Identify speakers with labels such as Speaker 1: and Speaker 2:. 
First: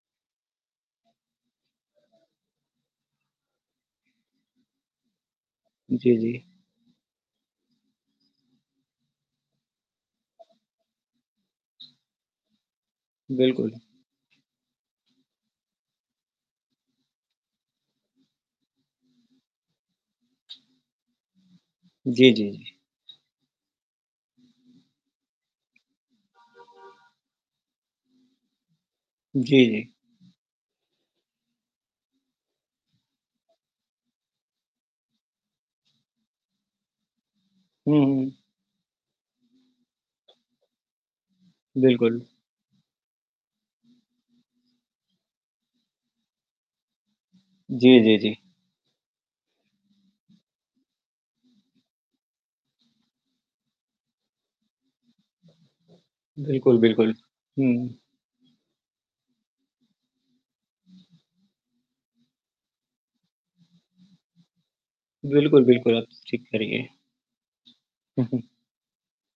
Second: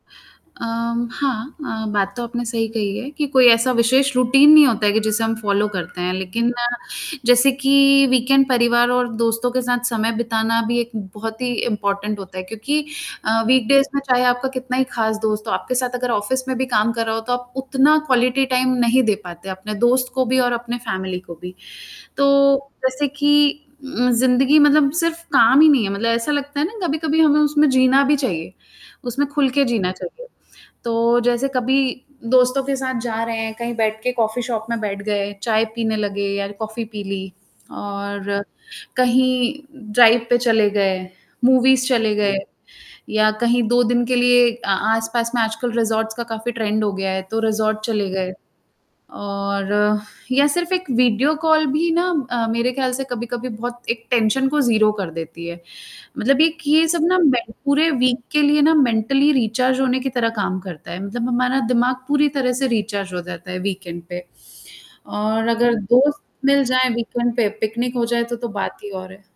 Speaker 1: अ उम, हाँ अ, बात तो आपने सही कही है कि कोई ऐसा विशेष रूटीन नहीं होता है कि जिसे हम फॉलो करते हैं।
Speaker 2: जी, जी।
Speaker 1: लेकिन जैसे कि वीकएंड परिवार और दोस्तों के साथ समय बिताना भी एक बहुत ही इंपोर्टेंट होता है, क्योंकि अ,
Speaker 2: बिल्कुल।
Speaker 1: वीकडेज़ में चाहे आपका कितना ही खास दोस्त हो, आपके साथ अगर ऑफिस में भी काम कर रहा हो, तो आप उतना क्वालिटी टाइम नहीं दे पाते अपने दोस्त को भी और अपने फ़ैमिली को भी।
Speaker 2: जी, जी,
Speaker 1: तो
Speaker 2: जी।
Speaker 1: जैसे कि ज़िंदगी मतलब सिर्फ़ काम ही नहीं है मतलब ऐसा लगता है ना कभी-कभी हमें उसमें जीना भी चाहिए, उसमें खुल के
Speaker 2: जी, जी।
Speaker 1: जीना चाहिए। तो जैसे कभी दोस्तों के साथ जा रहे हैं, कहीं बैठ के कॉफी शॉप में बैठ गए, चाय पीने लगे या कॉफी पी ली।
Speaker 2: हुँ, हुँ।
Speaker 1: और कहीं ड्राइव पे चले गए, मूवीज़ चले
Speaker 2: बिल्कुल।
Speaker 1: गए, या कहीं 2 दिन के लिए आ आस-पास में आजकल रिज़ॉर्ट्स का काफ़ी ट्रेंड हो गया है, तो रिज़ॉर्ट
Speaker 2: जी,
Speaker 1: चले
Speaker 2: जी,
Speaker 1: गए।
Speaker 2: जी।
Speaker 1: और या सिर्फ़ एक वीडियो कॉल भी ना अ, मेरे ख़याल से कभी-कभी बहुत एक टेंशन को 0 कर देती है, मतलब एक
Speaker 2: बिल्कुल,
Speaker 1: ये सब
Speaker 2: बिल्कुल।
Speaker 1: ना में पूरे
Speaker 2: हुँ।
Speaker 1: वीक के लिए ना मेंटली रिचार्ज होने की तरह काम करता है। मतलब हमारा दिमाग पूरी तरह से रिचार्ज हो जाता है वीकएंड पे और
Speaker 2: बिल्कुल,
Speaker 1: अगर
Speaker 2: बिल्कुल। आप
Speaker 1: दोस्त
Speaker 2: ठीक कह
Speaker 1: मिल
Speaker 2: रही हैं।
Speaker 1: जाए वीकएंड पे पिकनिक हो जाए तो, तो बात ही और है।